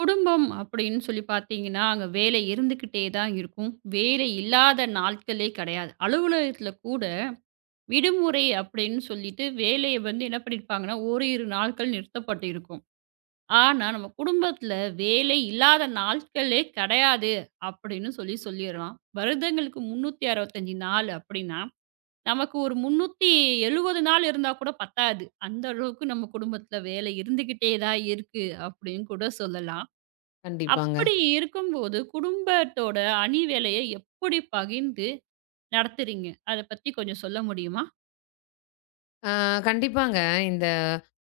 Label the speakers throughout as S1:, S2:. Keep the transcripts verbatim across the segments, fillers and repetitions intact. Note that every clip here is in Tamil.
S1: குடும்பம் அப்படின்னு சொல்லி பார்த்தீங்கன்னா, அங்க வேலை இருந்துக்கிட்டே தான் இருக்கும். வேலை இல்லாத நாட்களே கிடையாது. அலுவலகத்தில கூட விடுமுறை அப்படின்னு சொல்லிட்டு வேலைய வந்து என்ன பண்ணியிருப்பாங்கன்னா, ஓரிரு நாட்கள் நிறுத்தப்பட்டு இருக்கும். ஆனா, நம்ம குடும்பத்தில வேலை இல்லாத நாட்களே கிடையாது அப்படின்னு சொல்லி சொல்லிறலாம். வருடங்களுக்கு முந்நூற்று அறுபத்தி ஐந்து நாள் அப்படின்னா, நமக்கு ஒரு முந்நூற்று எழுபது நாள் இருந்தா கூட பத்தாது. அந்த அளவுக்கு நம்ம குடும்பத்தில வேலை இருந்துகிட்டே தான் இருக்கு அப்படின்னு கூட சொல்லலாம்.
S2: கண்டிப்பாங்க.
S1: அப்படி இருக்கும்போது, குடும்பத்தோட அணி வேலைய எப்படி பகிர்ந்து நடத்துறீங்க? அத பத்தி கொஞ்சம் சொல்ல முடியுமா?
S2: ஆ கண்டிப்பாங்க. இந்த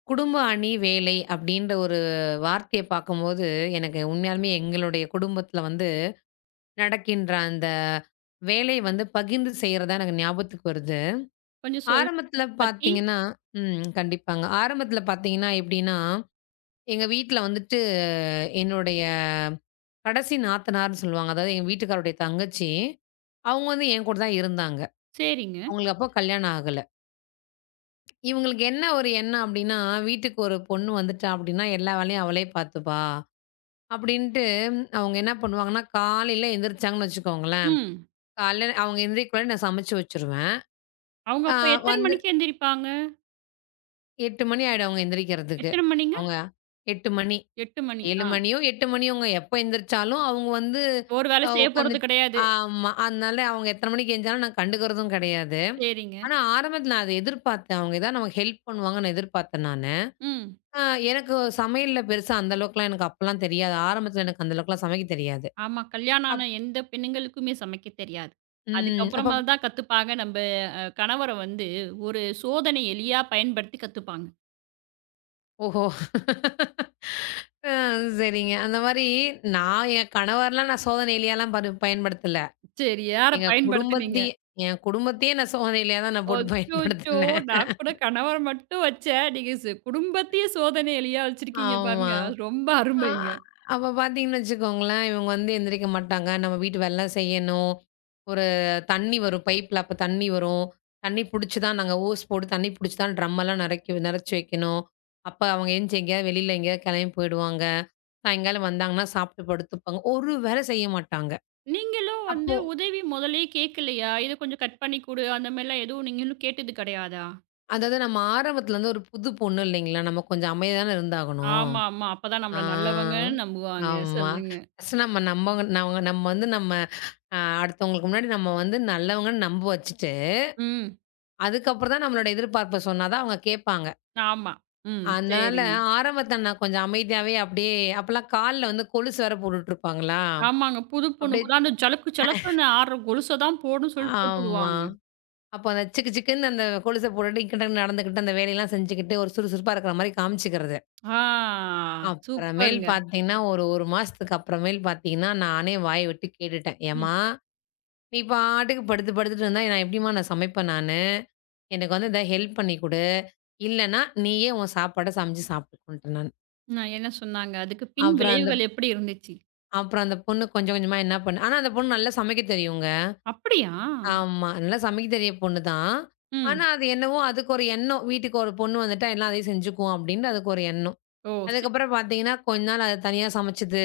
S2: குடும்ப அணி வேலை அப்டின்ற ஒரு வார்த்தைய பார்க்கும்போது, எனக்கு உண்மையாலுமே எங்களுடைய குடும்பத்தில வந்து நடக்கின்ற அந்த வேலை வந்து பகிர்ந்து செய்றது தான் எனக்கு ஞாபகத்துக்கு வருது.
S1: கொஞ்சம் சொல்லுங்க
S2: ஆரம்பத்தில
S1: அத பத்தி.
S2: பார்த்தீங்கன்னா. ம் கண்டிப்பாங்க. ஆரம்பத்தில பார்த்தீங்கன்னா எப்டின்னா, எங்க வீட்ல வந்துட்டு என்னுடைய கடைசி நாத்தனார்ன்னு சொல்லுவாங்க. அதாவது எங்க வீட்டுக்காரருடைய தங்கச்சி, அவங்க வந்து என் கூட தான் இருந்தாங்க.
S1: சரிங்க.
S2: அவங்களுக்கு அப்போ கல்யாணம் ஆகல. இவங்களுக்கு என்ன ஒரு எண்ணம் அப்டின்னா, வீட்டுக்கு ஒரு பொண்ணு வந்துட்டா அப்டின்னா, எல்லா வேலையும் அவளே பார்த்துப்பா. அப்டின்ட்டு அவங்க என்ன பண்ணுவாங்கன்னா, காலையில எந்திரிச்சாங்கன்னு வச்சுக்கோங்களேன்,
S1: ம்.
S2: காலையில அவங்க எந்திரிக்கக்குள்ள நான் சமைச்சு வச்சுருவேன்.
S1: அவங்க
S2: ஆ
S1: அப்ப எத்தன
S2: வந்து
S1: மணிக்கு எந்திரிப்பாங்க?
S2: எட்டு மணி ஆயிடும் அவங்க எந்திரிக்கிறதுக்கு.
S1: எத்தன மணிங்க?
S2: அவங்க எட்டு மணி,
S1: எட்டு மணி.
S2: ஏழு
S1: ஆ.
S2: மணியோ, எட்டு மணியோங்க எப்ப எந்திரிச்சாலும் அவங்க வந்து
S1: ஒரு வேலை
S2: அ
S1: செய்ய
S2: உட்காந்து.
S1: போறது கிடையாது.
S2: ஆமா. அதனால அவங்க எத்தன மணிக்கு எஞ்சாலும் நான் கண்டுக்கிறதும் கெடையாது.
S1: சரிங்க.
S2: ஆனா ஆரம்பத்துல நான் அத எதிர்பார்த்தேன். அவங்க ஏதாவது நமக்கு ஹெல்ப் பண்ணுவாங்கன்னு நான் எதிர்பார்த்தேன் நானு.
S1: ம்.
S2: ஆ எனக்கு சமையல்ல பெருசா அந்த அளவுக்குலாம் எனக்கு அப்பலாம் தெரியாது. ஆரம்பத்துல எனக்கு அந்த அளவுக்குலாம் சமைக்க தெரியாது.
S1: ஆமா. கல்யாணம்
S2: அப்
S1: ஆன எந்த பெண்ணுங்களுக்குமே சமைக்க தெரியாது.
S2: ம். அப்ப.
S1: அதுக்கப்புறமா தான் கத்துப்பாங்க. நம்ப அ கணவர வந்து ஒரு சோதனை எலியா பயன்படுத்தி கத்துப்பாங்க.
S2: ஓஹோ! ஆ சரிங்க. அந்த மாரி நான் என் கணவர்லாம் நான் சோதனையிலலாம் பரு பயன்படுத்தல.
S1: சரியா
S2: எங்க
S1: பயன்படுத்துனீங்க.
S2: குடும்பத்தையே. என் குடும்பத்தையே நான் சோதனையிலயா தான் நான் போட்டு
S1: அச்சச்சோ!
S2: பயன்படுத்தினேன்.
S1: நான் கூட கணவர மட்டும் வச்சேன். நீங்க சு குடும்பத்தையே சோதனை எலியா வச்சிருக்கீங்க
S2: ஆமா.
S1: பாருங்க. அது ரொம்ப
S2: ஆ,
S1: அருமைங்க.
S2: அப்ப பார்த்தீங்கன்னு வச்சுக்கோங்களேன், இவங்க வந்து எந்திரிக்க மாட்டாங்க. நம்ம வீட்டு வேலைலாம் எல்லாம் செய்யணும். ஒரு தண்ணி வரும் பைப்ல, அப்ப தண்ணி வரும். தண்ணி புடிச்சு தான் நாங்க ஓஸ் போட்டு தண்ணி புடிச்சு தான் ட்ரம்மெல்லாம் நெறைக்க நெறைச்சு வைக்கணும். அப்ப அவங்க எந்திச்சு எங்கேயாவது வெளியில எங்கேயாவது கெளம்பி போயிடுவாங்க. சாயங்காலம் வந்தாங்கன்னா சாப்பிட்டு படுத்துப்பாங்க. ஒரு வேலை செய்ய மாட்டாங்க.
S1: நீங்களும் வந்து
S2: அப்போ
S1: உதவி முதல்லயே கேட்கலையா? இத கொஞ்சம் கட் பண்ணி குடு, அந்த மாரிலாம் எதுவும் நீங்களும் கேட்டது கிடையாதா?
S2: அதாவது நம்ம ஆரம்பத்துல இருந்து ஒரு புது பொண்ணு இல்லைங்களா? நம்ம கொஞ்சம் அமைதியா தானே இருந்தாகணும்.
S1: ஆமாமா. அப்பதான்
S2: ஆ,
S1: நம்மள நல்லவங்கன்னு நம்புவாங்க.
S2: ஆமா.
S1: சொல்லுங்க.
S2: ஃபர்ஸ்ட் நம்ம நம்பவங்க நம்ம நம்ம வந்து நம்ம அ அடுத்தவங்களுக்கு முன்னாடி நம்ம வந்து நல்லவங்கன்னு நம்ப வச்சுட்டு,
S1: ம்.
S2: அதுக்கப்புறம் தான் நம்மளோட எதிர்பார்ப்ப சொன்னா தான் அவங்க கேட்பாங்க.
S1: ஆமா. ம்.
S2: அதனால
S1: சரிங்க.
S2: ஆரம்பத்தில நான் கொஞ்சம் அமைதியாவே அப்படியே அப்பலாம் கால்ல வந்து கொலுசு வேற போட்டுட்டுருப்பாங்களா,
S1: ஆமாங்க. புது பொண்ணு
S2: அப்படியே.
S1: கூட அந்த ஜலக்கு ஜலக்குன்னு ஆடுற கொலுச தான் போடுன்னு சொல்லி
S2: ஆமா.
S1: போட்டுடுவாங்க.
S2: அப்போ அந்த சிக்கு சிக்குன்னு அந்த கொலுச போட்டுட்டு இங்கிட்டன்னு நடந்துக்கிட்டு, அந்த வேலையெல்லாம் செஞ்சுக்கிட்டு, ஒரு சுறுசுறுப்பா இருக்கிற மாரி காமிச்சுக்கிறது.
S1: ஆ.
S2: அப்புறமேல்
S1: சூப்பருங்க.
S2: பார்த்தீங்கன்னா, ஒரு 1 மாசத்துக்கு அப்புறமேல் பார்த்தீங்கன்னா, நானே வாய விட்டு கேட்டுட்டேன்.
S1: ம்.
S2: "ஏம்மா! நீ பாட்டுக்கு படுத்து படுத்துட்டு இருந்தா நான் எப்படிம்மா நான் சமைப்பேன் நானு?" எனக்கு வந்து இந்த ஹெல்ப் பண்ணி குடு. இல்லன்னா, நீயே உன் சாப்பாட சமைச்சு சாப்பிட்டுக்கோன்ட்டேன் நானு.
S1: நான் என்ன சொன்னாங்க? அதுக்கு பின்
S2: அப்புறம் அந்த
S1: விளைவுகள் எப்படி இருந்துச்சு?
S2: அப்புறம் அந்த பொண்ணு கொஞ்சம் கொஞ்சமா என்ன பண்ணு ஆனா அந்த பொண்ணு நல்லா சமைக்க தெரியுங்க.
S1: அப்படியா?
S2: ஆமா. நல்லா சமைக்க தெரிய பொண்ணு தான். ஆனா
S1: ம்.
S2: அது என்னவோ அதுக்கு ஒரு எண்ணம். வீட்டுக்கு ஒரு பொண்ணு வந்துட்டா எல்லாம் அதையும் செஞ்சுக்கும் அப்படின்னு அதுக்கு ஒரு எண்ணம்.
S1: ஓ! சரி.
S2: அதுக்கப்புறம் பார்த்தீங்கன்னா, கொஞ்ச நாள் அது தனியா சமைச்சது.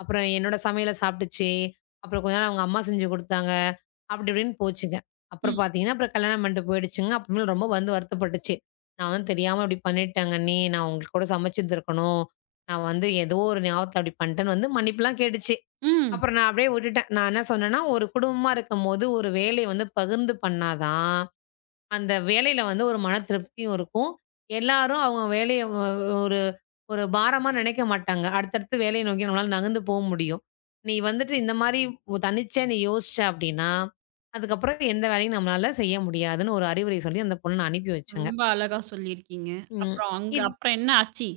S2: அப்புறம் என்னோட சமையல சாப்பிட்டுச்சு. அப்புறம் கொஞ்ச நாள் அவங்க அம்மா செஞ்சு குடுத்தாங்க. அப்படி இப்படின்னு போச்சுங்க. அப்புறம்
S1: ம்,
S2: பார்த்தீங்கன்னா, அப்புறம் கல்யாணம் பண்ணிட்டு போயிடுச்சுங்க. அப்புறமேல் ரொம்ப வந்து வருத்தப்பட்டுச்சு. "நான் வந்து தெரியாம இப்படி பண்ணிட்டேங்க அண்ணி. நான் உங்களுக்கு கூட சமைச்சிருந்துருக்கணும். நான் வந்து ஏதோ ஒரு ஞாபகத்தில அப்படி பண்ணிட்டேன்னு" வந்து மன்னிப்புலாம் கேட்டுச்சு.
S1: ம்.
S2: அப்புறம் நான் அப்படியே விட்டுட்டேன். நான் என்ன சொன்னேன்னா, ஒரு குடும்பமா இருக்கும்போது ஒரு வேலைய வந்து பகிர்ந்து பண்ணா தான் அந்த வேலையில வந்து ஒரு மன திருப்தியும் இருக்கும். எல்லாரும் அவங்க வேலைய ஒ ஒரு ஒரு பாரமா நினைக்க மாட்டாங்க. அடுத்தடுத்து வேலைய நோக்கி நம்மளால நகர்ந்து போ முடியும். நீ வந்துட்டு இந்த மாரி ஒ தனிச்சா நீ யோசிச்ச அப்டின்னா, அதுக்கப்புறம் எந்த வேலையும் நம்மளால செய்ய முடியாதுன்னு ஒரு அறிவுரை சொல்லி அந்த பொண்ண அனுப்பி வச்சேங்க.
S1: ரொம்ப அழகா சொல்லியிருக்கீங்க.
S2: ம்.
S1: அப்புறம் அங்க
S2: இத்
S1: அப்புறம் என்ன ஆச்சு?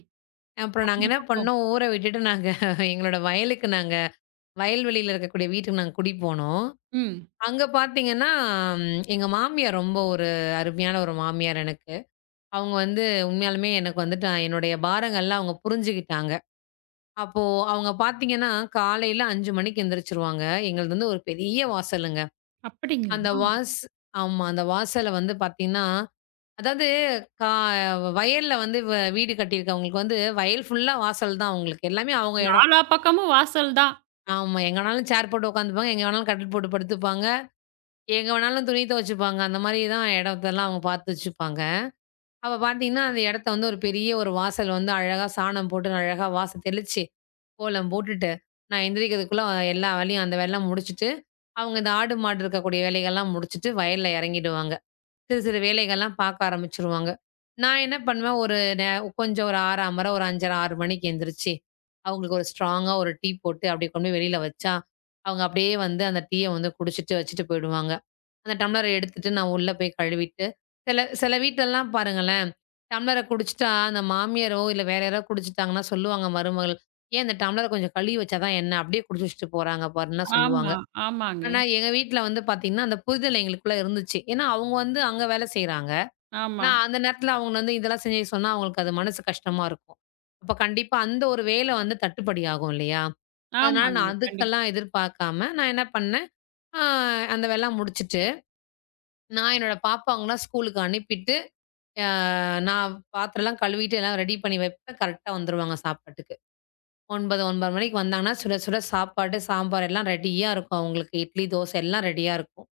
S2: அப்புறம் நாங்க
S1: அந்த
S2: என்ன
S1: பக்கம்.
S2: பண்ணோம், ஊர விட்டுட்டு நாங்க எங்களோட வயலுக்கு நாங்க வயல்வெளியில இருக்கக்கூடிய வீட்டுக்கு நாங்க குடி போனோம்.
S1: ம்.
S2: அங்க பார்த்தீங்கன்னா, ம் எங்க மாமியார் ரொம்ப ஒரு அருமையான ஒரு மாமியார் எனக்கு. அவங்க வந்து உண்மையாலுமே எனக்கு வந்துட்டு என்னுடைய பாரங்கள்லாம் அவங்க புரிஞ்சுகிட்டாங்க. அப்போ அவங்க பார்த்தீங்கன்னா, காலையில ஐந்து மணிக்கு எந்திரிச்சுருவாங்க. எங்களுது வந்து ஒரு பெரிய வாசலுங்க. அந்த
S1: அப்படிங்களா?
S2: வாஸ் ஆமா. அந்த வாசல வந்து பார்த்தீங்கன்னா, அதாவது கா வயல்ல வந்து வ வீடு கட்டியிருக்கவங்களுக்கு வந்து வயல் ஃபுல்லா வாசல் தான் அவங்களுக்கு. எல்லாமே அவங்க இடம்.
S1: நாலா பக்கமும் வாசல் தான்.
S2: ஆமா. எங்க வேணாலும் சேர் போட்டு உட்காந்துப்பாங்க. எங்க வேணாலும் கட்டில் போட்டு படுத்துப்பாங்க. எங்க வேணாலும் துணி துவைச்சுப்பாங்க. அந்த மாரி தான் இடத்தெல்லாம் அவங்க பார்த்து வச்சுப்பாங்க. அப்ப பார்த்தீங்கன்னா, அந்த இடத்த வந்து ஒரு பெரிய ஒரு வாசல் வந்து அழகா சாணம் போட்டு அழகா வாச தெளிச்சு, கோலம் போட்டுட்டு, நான் எந்திரிக்கிறதுக்குள்ள எல்லா வேலையும் அந்த வேலைலாம் முடிச்சுட்டு, அவங்க இந்த ஆடு, மாடு இருக்கக்கூடிய வேலைகள்லாம் முடிச்சுட்டு வயல்ல இறங்கிடுவாங்க. சிறு சிறு வேலைகள்லாம் பார்க்க ஆரம்பிச்சுருவாங்க. நான் என்ன பண்ணுவேன், ஒரு நே கொஞ்சம் ஒரு ஆறு மணி மர ஒரு ஐந்தரை, ஆறு மணிக்கு எந்திரிச்சு, அவங்களுக்கு ஒரு ஸ்ட்ராங்கா ஒரு டீ போட்டு, அப்படியே கொண்டு போய் வெளியில வச்சா, அவங்க அப்படியே வந்து அந்த டீய வந்து குடிச்சுட்டு வச்சுட்டு போயிடுவாங்க. அந்த டம்ளர எடுத்துட்டு நான் உள்ள போய் கழுவிட்டு, சில சில வீட்லலாம் பாருங்களேன், டம்ளர குடிச்சுட்டா அந்த மாமியாரோ, இல்ல வேற யாரோ குடிச்சுட்டாங்கன்னா சொல்லுவாங்க மருமகள், "ஏன் அந்த டம்ளர கொஞ்சம் கழுவி வச்சா தான் என்ன? அப்படியே குடிச்சு வச்சுட்டு போறாங்க பாருன்னா" சொல்லுவாங்க.
S1: ஆமா, ஆமாங்க.
S2: ஆனா எங்க வீட்ல வந்து பாத்தீங்கன்னா, அந்த புரிதல் எங்களுக்குள்ள இருந்துச்சு. ஏன்னா அவங்க வந்து அங்க வேலை செய்றாங்க.
S1: ஆமா,
S2: நான் அந்த நேரத்துல அவங்கள வந்து இதெல்லாம் செஞ்சு சொன்னா அவங்களுக்கு அது மனசு கஷ்டமா இருக்கும். அப்ப கண்டிப்பா அந்த ஒரு வேல வந்து தட்டுப்படி ஆகும் இல்லையா? அதனால நான்
S1: ஆமாங்க. கண்டிப்பா.
S2: அதுக்கெல்லாம் எதிர்பார்க்காம நான் என்ன பண்ணேன், அ அந்த வேலைலாம் முடிச்சுட்டு நான் என்னோட பாப்பாவங்கலாம் ஸ்கூலுக்கு அனுப்பிட்டு, அ நான் பாத்திரம்லாம் கழுவிட்டு எல்லாம் ரெடி பண்ணி வைப்பேன். கரெக்ட்டா வந்துருவாங்க சாப்பாட்டுக்கு. ஒன்பது, ஒன்பது முப்பது மணிக்கு வந்தாங்கன்னா, சுட சுட சாப்பாடு, சாம்பார் எல்லாம் ரெடியா இருக்கும் அவங்களுக்கு. இட்லி, தோசை எல்லாம் ரெடியா இருக்கும்.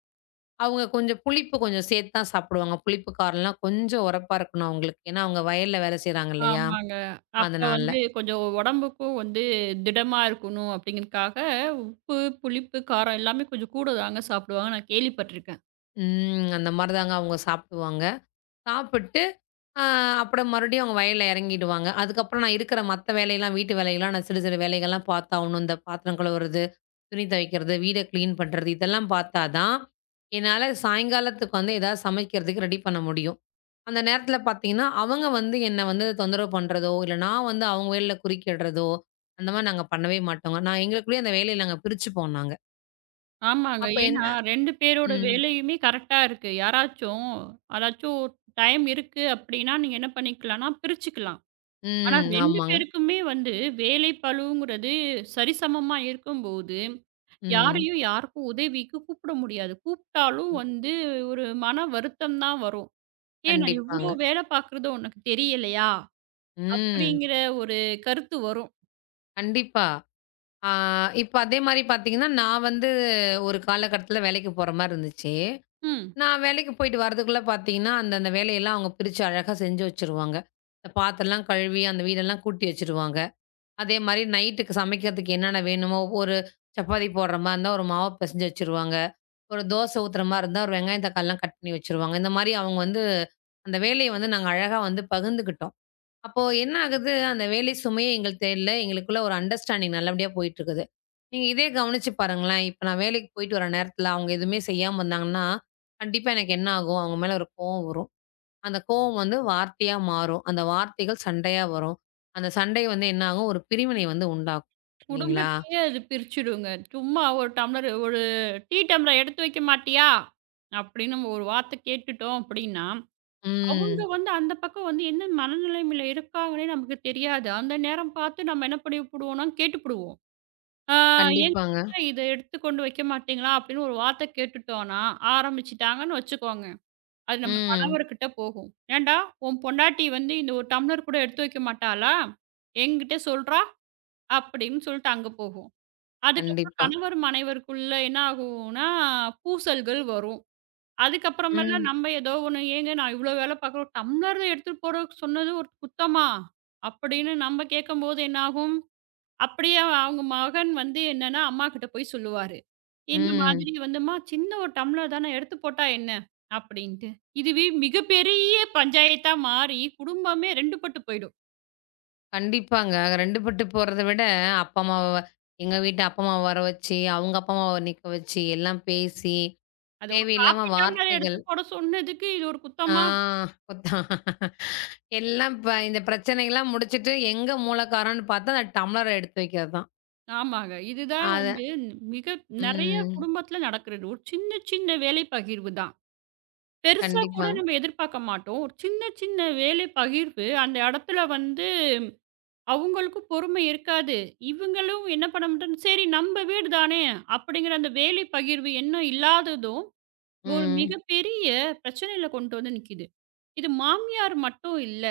S2: அவங்க கொஞ்சம் புளிப்பு கொஞ்சம் சேர்த்து தான் சாப்பிடுவாங்க. புளிப்பு காரம்லாம் கொஞ்சம் உரப்பா இருக்கணும் அவங்களுக்கு. ஏன்னா, அவங்க வயல்ல வேலை செய்றாங்க இல்லையா?
S1: ஆமாங்க. அப்ப
S2: அதனால.
S1: வந்து கொஞ்சம் உடம்புக்கும் வந்து திடமா இருக்கணும் அப்படிங்கிறதுக்காக உப்பு, புளிப்பு, காரம் எல்லாமே கொஞ்சம் கூட தாங்க சாப்பிடுவாங்க. நான் கேள்விப்பட்டுருக்கேன்.
S2: ம். அந்த மாரி தாங்க அவங்க சாப்பிடுவாங்க. சாப்பிட்டு ஆ அப்புறம் மறுபடியும் அவங்க வயல்ல இறங்கிடுவாங்க. அதுக்கப்புறம் நான் இருக்கிற மத்த வேலையெல்லாம் வீட்டு வேலையெல்லாம் நான் சிறு சிறு வேலைகள்லாம் பார்த்தாகணும். இந்த பாத்திரம் கழுவுறது, துணி துவைக்கிறது, வீட கிளீன் பண்றது இதெல்லாம் பார்த்தா தான், என்னால சாயங்காலத்துக்கு வந்து ஏதாவது சமைக்கிறதுக்கு ரெடி பண்ண முடியும். அந்த நேரத்தில பார்த்தீங்கன்னா, அவங்க வந்து என்ன வந்து தொந்தரவு பண்றதோ, இல்ல நான் வந்து அவங்க வேலையில குறுக்கிடுறதோ, அந்த மாரி நாங்க பண்ணவே மாட்டோங்க. நான் எங்களுக்குள்ளேயே அந்த வேலைய நாங்க பிரிச்சுப்போம் நாங்க.
S1: ஆமாங்க.
S2: அப்ப என்ன.
S1: ஏன்னா ரெண்டு பேரோட
S2: ம்.
S1: வேலையுமே கரெக்ட்டா இருக்கு. யாராச்சும் அதாச்சும் டைம் இருக்கு அப்டின்னா, நீங்க என்ன பண்ணிக்கலாம்னா பிரிச்சுக்கலாம். ஆனா
S2: ம்.
S1: ரெண்டு
S2: ஆமாங்க.
S1: பேருக்குமே வந்து வேலை பளுங்கிறது சரிசமமா இருக்கும்போது,
S2: ம்.
S1: யாரையும் யாருக்கும் உதவிக்கு கூப்பிட முடியாது. கூப்பிட்டாலும் வந்து ஒரு மன வருத்தம் தான் வரும். "ஏன் நான்
S2: கண்டிப்பாங்க.
S1: இவ்ளோ வேலை பார்க்குறது உனக்கு தெரியலையா?"
S2: ம்.
S1: அப்படிங்கிற ஒரு கருத்து வரும்.
S2: கண்டிப்பா. ஆ, இப்ப அதே மாரி பார்த்தீங்கன்னா, நான் வந்து ஒரு காலகட்டத்தில வேலைக்கு போற மாரி இருந்துச்சு.
S1: ம்.
S2: நான் வேலைக்கு போயிட்டு வரதுக்குள்ள பார்த்தீங்கன்னா, அந்தந்த வேலையெல்லாம் அவங்க பிரிச்சு அழகா செஞ்சு வச்சுருவாங்க. இந்த பாத்திரம்லாம் கழுவி, அந்த வீடெல்லாம் கூட்டி வச்சுருவாங்க. அதே மாரி நைட்டுக்கு சமைக்கிறதுக்கு என்னென்ன வேணுமோ, ஒரு சப்பாத்தி போடுற மாரி இருந்தா, ஒரு மாவு பெசஞ்சு வச்சுருவாங்க. ஒரு தோசை ஊத்துற மாரி இருந்தா, ஒரு வெங்காயம், தக்காளிலாம் கட் பண்ணி வச்சுருவாங்க. இந்த மாரி அவங்க வந்து அந்த வேலைய வந்து நாங்க அழகா வந்து பகிர்ந்துக்கிட்டோம். அப்போ என்ன ஆகுது, அந்த வேலை சுமையே எங்களுக்கு தெரியல. எங்களுக்குள்ள ஒரு அண்டர்ஸ்டாண்டிங் நல்லபடியா போயிட்டுருக்குது. நீங்க இதே கவனிச்சு பாருங்களேன். இப்ப நான் வேலைக்கு போயிட்டு வர நேரத்துல அவங்க எதுவுமே செய்யாம இருந்தாங்கன்னா, கண்டிப்பா எனக்கு என்ன ஆகும், அவங்க மேல ஒரு கோவம் வரும். அந்த கோவம் வந்து வார்த்தையா மாறும். அந்த வார்த்தைகள் சண்டையா வரும். அந்த சண்டை வந்து என்ன ஆகும், ஒரு பிரிவினை வந்து உண்டாக்கும். இல்லைங்களா?
S1: குடும்பத்தையே அது பிரிச்சுடுங்க. சும்மா ஒரு டம்ளர் ஒரு டீ டம்ளர் எடுத்து வைக்க மாட்டியா? அப்படின்னு நம்ம ஒரு வார்த்தை கேட்டுட்டோம் அப்படின்னா, அவங்க
S2: ம்.
S1: வந்து அந்த பக்கம் வந்து என்ன மனநிலைமையில இருக்காங்கன்னே நமக்கு தெரியாது. அந்த நேரம் பார்த்து நம்ம என்ன பண்ணிப்புடுவோம்னா கேட்டுப்புடுவோம். ஆ. ஏங்க
S2: கண்டிப்பாங்க.
S1: இத எடுத்து கொண்டு வைக்க மாட்டீங்களா? அப்படின்னு ஒரு வார்த்தை கேட்டுட்டோம்னா, ஆரம்பிச்சுட்டாங்கன்னு வச்சுக்கோங்க. அது நம்ம
S2: ம்.
S1: கணவர்கிட்ட போகும். ஏன்டா உன் பொண்டாட்டி வந்து இந்த ஒரு டம்ளர் கூட எடுத்து வைக்க மாட்டாளா? என்கிட்ட சொல்றா? அப்படின்னு சொல்லிட்டு அங்க போகும். அதுக்கப்புறம்
S2: கண்டிப்பா.
S1: கணவர் மனைவருக்குள்ள என்ன ஆகும்னா, பூசல்கள் வரும். அதுக்கப்புறமேல
S2: ம்.
S1: நம்ம ஏதோ ஒண்ணு, "ஏங்க நான் இவ்ளோ வேலை பார்க்குறோம், டம்ளர்ல எடுத்துட்டு போறதுக்கு சொன்னது ஒரு குத்தமா?" அப்படின்னு நம்ம கேட்கும்போது என்ன ஆகும், அப்படியே அவங்க மகன் வந்து என்னன்னா, அம்மா கிட்ட போய் சொல்லுவாரு. இந்த
S2: ம்.
S1: மாதிரி வந்தும்மா, "சின்ன ஒரு டம்ளர் தானே, எடுத்து போட்டா என்ன?" அப்படின்ட்டு. இதுவே மிகப்பெரிய பஞ்சாயத்தா மாறி குடும்பமே ரெண்டு பட்டு போயிடும்.
S2: கண்டிப்பாங்க. அங்க ரெண்டு பட்டு போறத விட, அப்பா அம்மாவ எங்க வீட்டு அப்பா அம்மாவ வர வச்சு, அவங்க அப்பா அம்மாவ நிக்க வச்சு, எல்லாம் பேசி,
S1: அது ஒரு
S2: தேவையில்லாம
S1: காப்பி டம்ளர்
S2: வார்த்தைகள்
S1: எடுத்து போட சொன்னதுக்கு, இது ஒரு
S2: ஆ
S1: குத்தமா?
S2: குத்தா எல்லாம் ப இந்த பிரச்சனைகள்லாம் முடிச்சுட்டு, எங்க மூல காரணம்னு பாத்தா, அந்த டம்ளர எடுத்து வைக்கிறது தான்.
S1: ஆமாங்க. இதுதான்
S2: அத
S1: வந்து மிக நெறைய
S2: ம்.
S1: குடும்பத்தில நடக்கிறது. ஒரு சின்ன சின்ன வேலை பகிர்வு தான். பெருசா கூட
S2: கண்டிப்பாங்க.
S1: நம்ம எதிர்பார்க்க மாட்டோம். ஒரு சின்ன சின்ன வேலை பகிர்வு அந்த இடத்துல வந்து அவங்களுக்கும் பொறுமை இருக்காது. இவங்களும் என்ன பண்ண மாட்டாங்க, "சரி நம்ம வீடு தானே" அப்படிங்கிற அந்த வேலை பகிர்வு எண்ணம் இல்லாததும் ஒரு
S2: ம்.
S1: மிகப்பெரிய பிரச்சனையில கொண்டு வந்து நிக்குது. இது மாமியார் மட்டும் இல்ல.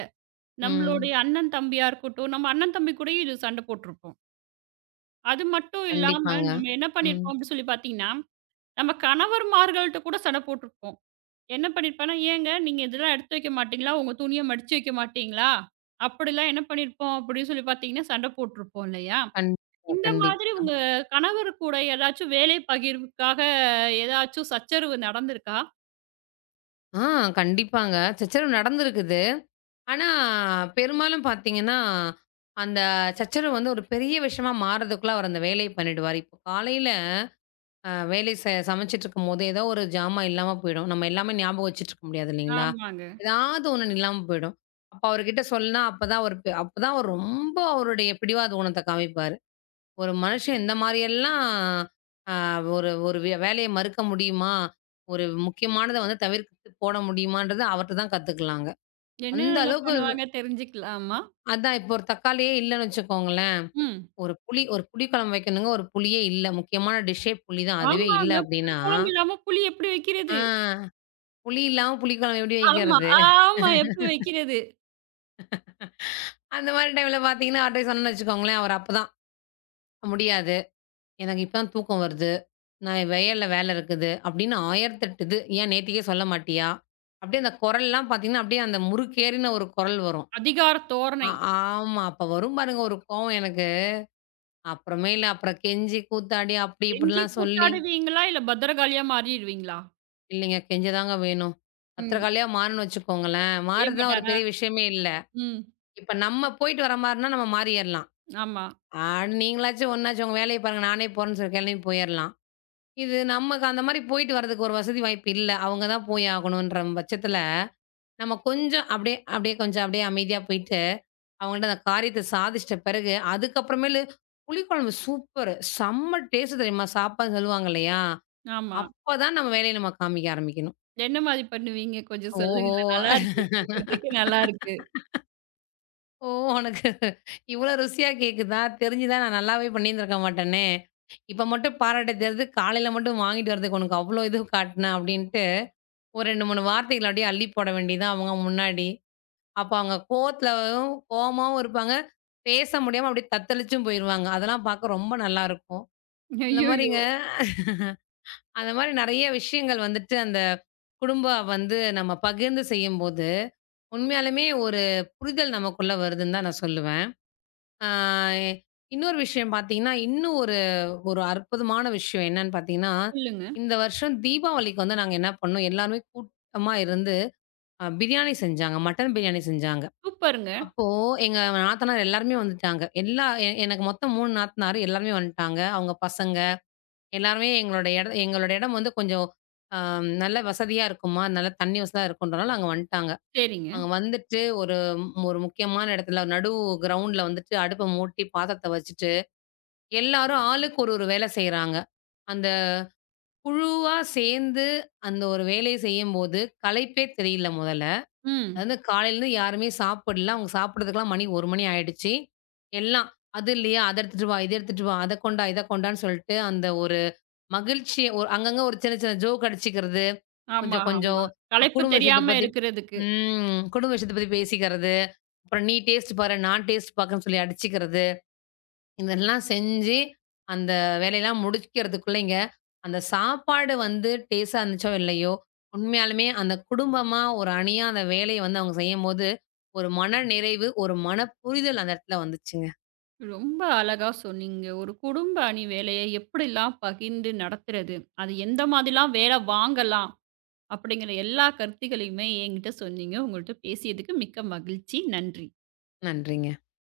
S2: ம்.
S1: நம்மளுடைய அண்ணன் தம்பியா இருக்கட்டும், நம்ம அண்ணன் தம்பி கூடயும் இது சண்டை போட்டுருப்போம். அது மட்டும் இல்லாம
S2: கண்டிப்பாங்க.
S1: நம்ம என்ன
S2: ம்.
S1: பண்ணியிருப்போம் அப்படின்னு சொல்லி பார்த்தீங்கன்னா நம்ம கணவர்மார்கள்ட்ட கூட சண்டை போட்டுருப்போம். என்ன பண்ணியிருப்பேன்னா, "ஏங்க நீங்க இதெல்லாம் எடுத்து வைக்க மாட்டீங்களா? உங்க துணிய மடிச்சு வைக்க மாட்டீங்களா?" அப்படிலாம் என்ன பண்ணியிருப்போம் அப்படின்னு சொல்லி பார்த்தீங்கன்னா, சண்டை போட்டுருப்போம் இல்லையா?
S2: கண்டிப்பா,
S1: இந்த மாதிரி
S2: கண்டிப்பா.
S1: உங்க கணவர் கூட ஏதாச்சும் வேலை பகிர்வுக்காக ஏதாச்சும் சச்சரவு நடந்திருக்கா?
S2: ஆ கண்டிப்பாங்க. சச்சரவு நடந்திருக்குது. ஆனா, பெரும்பாலும் பார்த்தீங்கன்னா, அந்த சச்சரவு வந்து ஒரு பெரிய விஷயமா மாறுறதுக்குள்ள அவர் அந்த வேலைய பண்ணிடுவாரு. இப்போ காலையில அ வேலை செ சமைச்சுட்டுருக்கும்போது, ஏதோ ஒரு ஜாமான் இல்லாம போயிடும். நம்ம எல்லாமே ஞாபகம் வச்சுட்டுருக்க முடியாது இல்லைங்களா?
S1: ஆமாங்க.
S2: ஏதாவது ஒண்ணு இல்லாம போயிடும். அப்ப அவர்கிட்ட சொன்னா, அப்பதான் அவரு பெ அப்பதான் அவர் ரொம்ப அவருடைய பிடிவாத குணத்த காமிப்பாரு. ஒரு மனுஷன் இந்த மாரியெல்லாம் அ ஒரு ஒரு வே வேலைய மறுக்க முடியுமா? ஒரு முக்கியமானத வந்து தவிர்த்து போட முடியுமான்றத அவர்ட்ட தான் கத்துக்கலாங்க. அந்த
S1: என்னென்னலாம்
S2: அளவுக்கு.
S1: பண்ணுவாங்க தெரிஞ்சுக்கலாமா?
S2: அதான் இப்போ ஒரு தக்காளியே இல்லன்னு வச்சுக்கோங்களேன்.
S1: ம்.
S2: ஒரு புளி ஒரு புளி குழம்பு வைக்கணுங்க. ஒரு புளியே இல்ல. முக்கியமான டிஷ்ஷே புளி தான். அதுவே இல்ல
S1: ஆமாங்க. புளி
S2: அப்டின்னா,
S1: குழம்பு இல்லாம புளி எப்படி
S2: ஆ
S1: வைக்கிறது?
S2: புளி இல்லாம புளி குழம்பு எப்டி
S1: ஆமா,
S2: வைக்கிறது?
S1: ஆமா. எப்படி வைக்கிறது?
S2: அந்த மாரி டைம்ல பார்த்தீங்கன்னா, அவர்ட்ட போய் சொன்னேன்னு வச்சுக்கோங்களேன், அவர் அப்பதான் முடியாது. எனக்கு இப்ப தான் தூக்கம் வருது. நான் வயல்ல வேல இருக்குது. அப்டின்னு ஆயிரத்தி எட்டு இது. ஏன் நேத்திக்கே சொல்ல மாட்டியா? அப்டியே அந்த குரல்லாம் பார்த்தீங்கன்னா, அப்டியே அந்த முறுக்கேறின ஒரு குரல் வரும்.
S1: அதிகார
S2: ஆ
S1: தோரணை.
S2: ஆமா. அப்ப வரும் பாருங்க ஒரு கோவம் எனக்கு. அப்புறமேலு அப்புறம் கெஞ்சி கூத்தாடி அப்டி
S1: கெஞ்சி
S2: இப்டிலாம் சொல்லி
S1: கூத்தாடுவீங்களா? இல்ல பத்திரகாளியா மாறிடுவீங்களா?
S2: இல்லைங்க. கெஞ்சதாங்க வேணும்.
S1: ம்.
S2: பத்திரக்காளியா மாறுனோம்னு வச்சுக்கோங்களேன்,
S1: செய்ய
S2: மாறுறதுலாம் ஒரு
S1: மாட்டாரா?
S2: பெரிய விஷயமே இல்ல.
S1: ம்.
S2: இப்ப நம்ம போயிட்டு வர மாரினா நம்ம மாறியறலாம்.
S1: ஆமா,
S2: ஆடு நீங்களாச்சும் ஒண்ணாச்சும் உங்க வேலைய பாருங்க, நானே போறேன்னு சொல்லி கெளம்பி போயிரலாம். இது நமக்கு அந்த மாரி போயிட்டு வரதுக்கு ஒரு வசதி வாய்ப்பு இல்ல. அவங்க தான் போய் ஆகணுன்ற பட்சத்துல, நம்ம கொஞ்சம் அப்படியே அப்படியே கொஞ்சம் அப்படியே அமைதியா போயிட்டு, அவங்கள்ட்ட அந்த காரியத்த சாதிச்சிட்ட பிறகு, அதுக்கப்புறமேலு புளிக்குழம்பு சூப்பரு! செம்ம டேஸ்ட்டு தெரியுமா? சாப்பாடுன்னு சொல்லுவாங்க இல்லையா?
S1: ஆமா.
S2: அப்பதான் நம்ம வேலைய நம்ம காமிக்க ஆரம்பிக்கணும்.
S1: என்ன மாரி பண்ணுவீங்க? கொஞ்சம்
S2: ஓஹோ!
S1: சொல்லுங்களேன். நல்லா இருக்கு. கேட்கறதுக்கே நல்லா இருக்கு.
S2: ஓ! உனக்கு இவ்ளோ ருசியா கேக்குதா? தெரிஞ்சுதா நான் நல்லாவே பண்ணியிருந்திருக்க மாட்டேனே! இப்ப மட்டும் பாராட்ட தெரிது, காலையில மட்டும் வாங்கிட்டு வரதுக்கு உனக்கு அவ்ளோ இது காட்டுன அப்டின்ட்டு, ஒரு ரெண்டு, மூணு வார்த்தைகள அப்டியே அள்ளி போட வேண்டியதுதான் அவங்க முன்னாடி. அப்ப அவங்க கோவத்துலவும் கோவமாவும் இருப்பாங்க. பேச முடியாம அப்டியே தத்தளிச்சும் போயிருவாங்க. அதெல்லாம் பார்க்க ரொம்ப நல்லாருக்கும். இந்த
S1: ஐய்யய்யோ!
S2: மாரிங்க அந்த மாரி நெறைய விஷயங்கள் வந்துட்டு அந்த குடும்ப வந்து நம்ம பகிர்ந்து செய்யும்போது உண்மையாலுமே ஒரு புரிதல் நமக்குள்ள வருதுன்னு தான் நான் சொல்லுவேன். ஆ இன்னொரு விஷயம் பார்த்தீங்கன்னா, இன்னும் ஒரு ஒரு அற்புதமான விஷயம் என்னன்னு பார்த்தீங்கன்னா,
S1: சொல்லுங்க.
S2: இந்த வருஷம் தீபாவளிக்கு வந்து நாங்க என்ன பண்ணோம், எல்லாருமே கூட்டமா இருந்து அ பிரியாணி செஞ்சாங்க. மட்டன் பிரியாணி செஞ்சாங்க.
S1: சூப்பருங்க.
S2: அப்போ எங்க நாத்தனார் எல்லாருமே வந்துட்டாங்க. எல்லா எ எனக்கு மொத்தம் மூணு நாத்தனார் எல்லாருமே வந்துட்டாங்க. அவங்க பசங்க எல்லாருமே எங்களோட எட எங்களோட இடம் வந்து கொஞ்சம் அ நல்ல வசதியா இருக்குமா, நல்ல தண்ணி வசதியா இருக்குன்றனால அங்க வந்துட்டாங்க.
S1: சரிங்க.
S2: அங்க வந்துட்டு ஒரு ஒரு முக்கியமான இடத்துல நடு கிரவுண்ட்ல வந்துட்டு அடுப்ப மூட்டி பாத்திரத்த வச்சுட்டு, எல்லாரும் ஆளுக்கு ஒரு ஒரு வேலை செய்றாங்க. அந்த குழுவா சேர்ந்து அந்த ஒரு வேலைய செய்யும்போது களைப்பே தெரியல முதல்ல.
S1: ம்.
S2: அதாவது காலையிலருந்து யாருமே சாப்பிடல. அவங்க சாப்பிடுறதுக்கெல்லாம் மணி ஒரு மணி ஆயிடுச்சு. எல்லாம் அது இல்லையா? அத எடுத்துட்டு வா, இத எடுத்துட்டு வா, அத கொண்டா, இத கொண்டான்னு சொல்லிட்டு அந்த ஒரு மகிழ்ச்சி ஒரு அங்கங்க ஒரு சின்ன சின்ன ஜோக் அடிச்சுக்கிறது.
S1: ஆமா,
S2: கொஞ்சம்
S1: ஆமா.
S2: கொஞ்சம் அ
S1: களைப்பு
S2: குடும்ப விஷயத்த
S1: தெரியாம
S2: பத்தி.
S1: இருக்கிறதுக்கு.
S2: ம். குடும்ப விஷயத்த பத்தி பேசிக்கிறது. அப்புறம் நீ டேஸ்ட் பாரு, நான் டேஸ்ட் பாக்கறேன்னு சொல்லி அடிச்சுக்கிறது. இதெல்லாம் செஞ்சு அந்த வேலையெல்லாம் முடிக்கிறதுக்குள்ளேங்க, அந்த சாப்பாடு வந்து டேஸ்ட்டா இருந்துச்சோ இல்லையோ, உண்மையாலுமே அந்த குடும்பமா ஒரு அணியா அந்த வேலைய வந்து அவங்க செய்யும்போது, ஒரு மன நிறைவு, ஒரு மன புரிதல் அந்த இடத்துல வந்துச்சுங்க.
S1: ரொம்ப அழகா சொன்னீங்க. ஒரு குடும்ப அணி வேலைய எப்படிலாம் பகிர்ந்து நடத்துறது? அது எந்த மாதிரிலாம் வேலை வாங்கலாம்? அப்படிங்கிற எல்லா கருத்துக்களையுமே என்கிட்ட சொன்னீங்க. உங்கள்ட்ட பேசியதுக்கு மிக்க மகிழ்ச்சி. நன்றி.
S2: நன்றிங்க.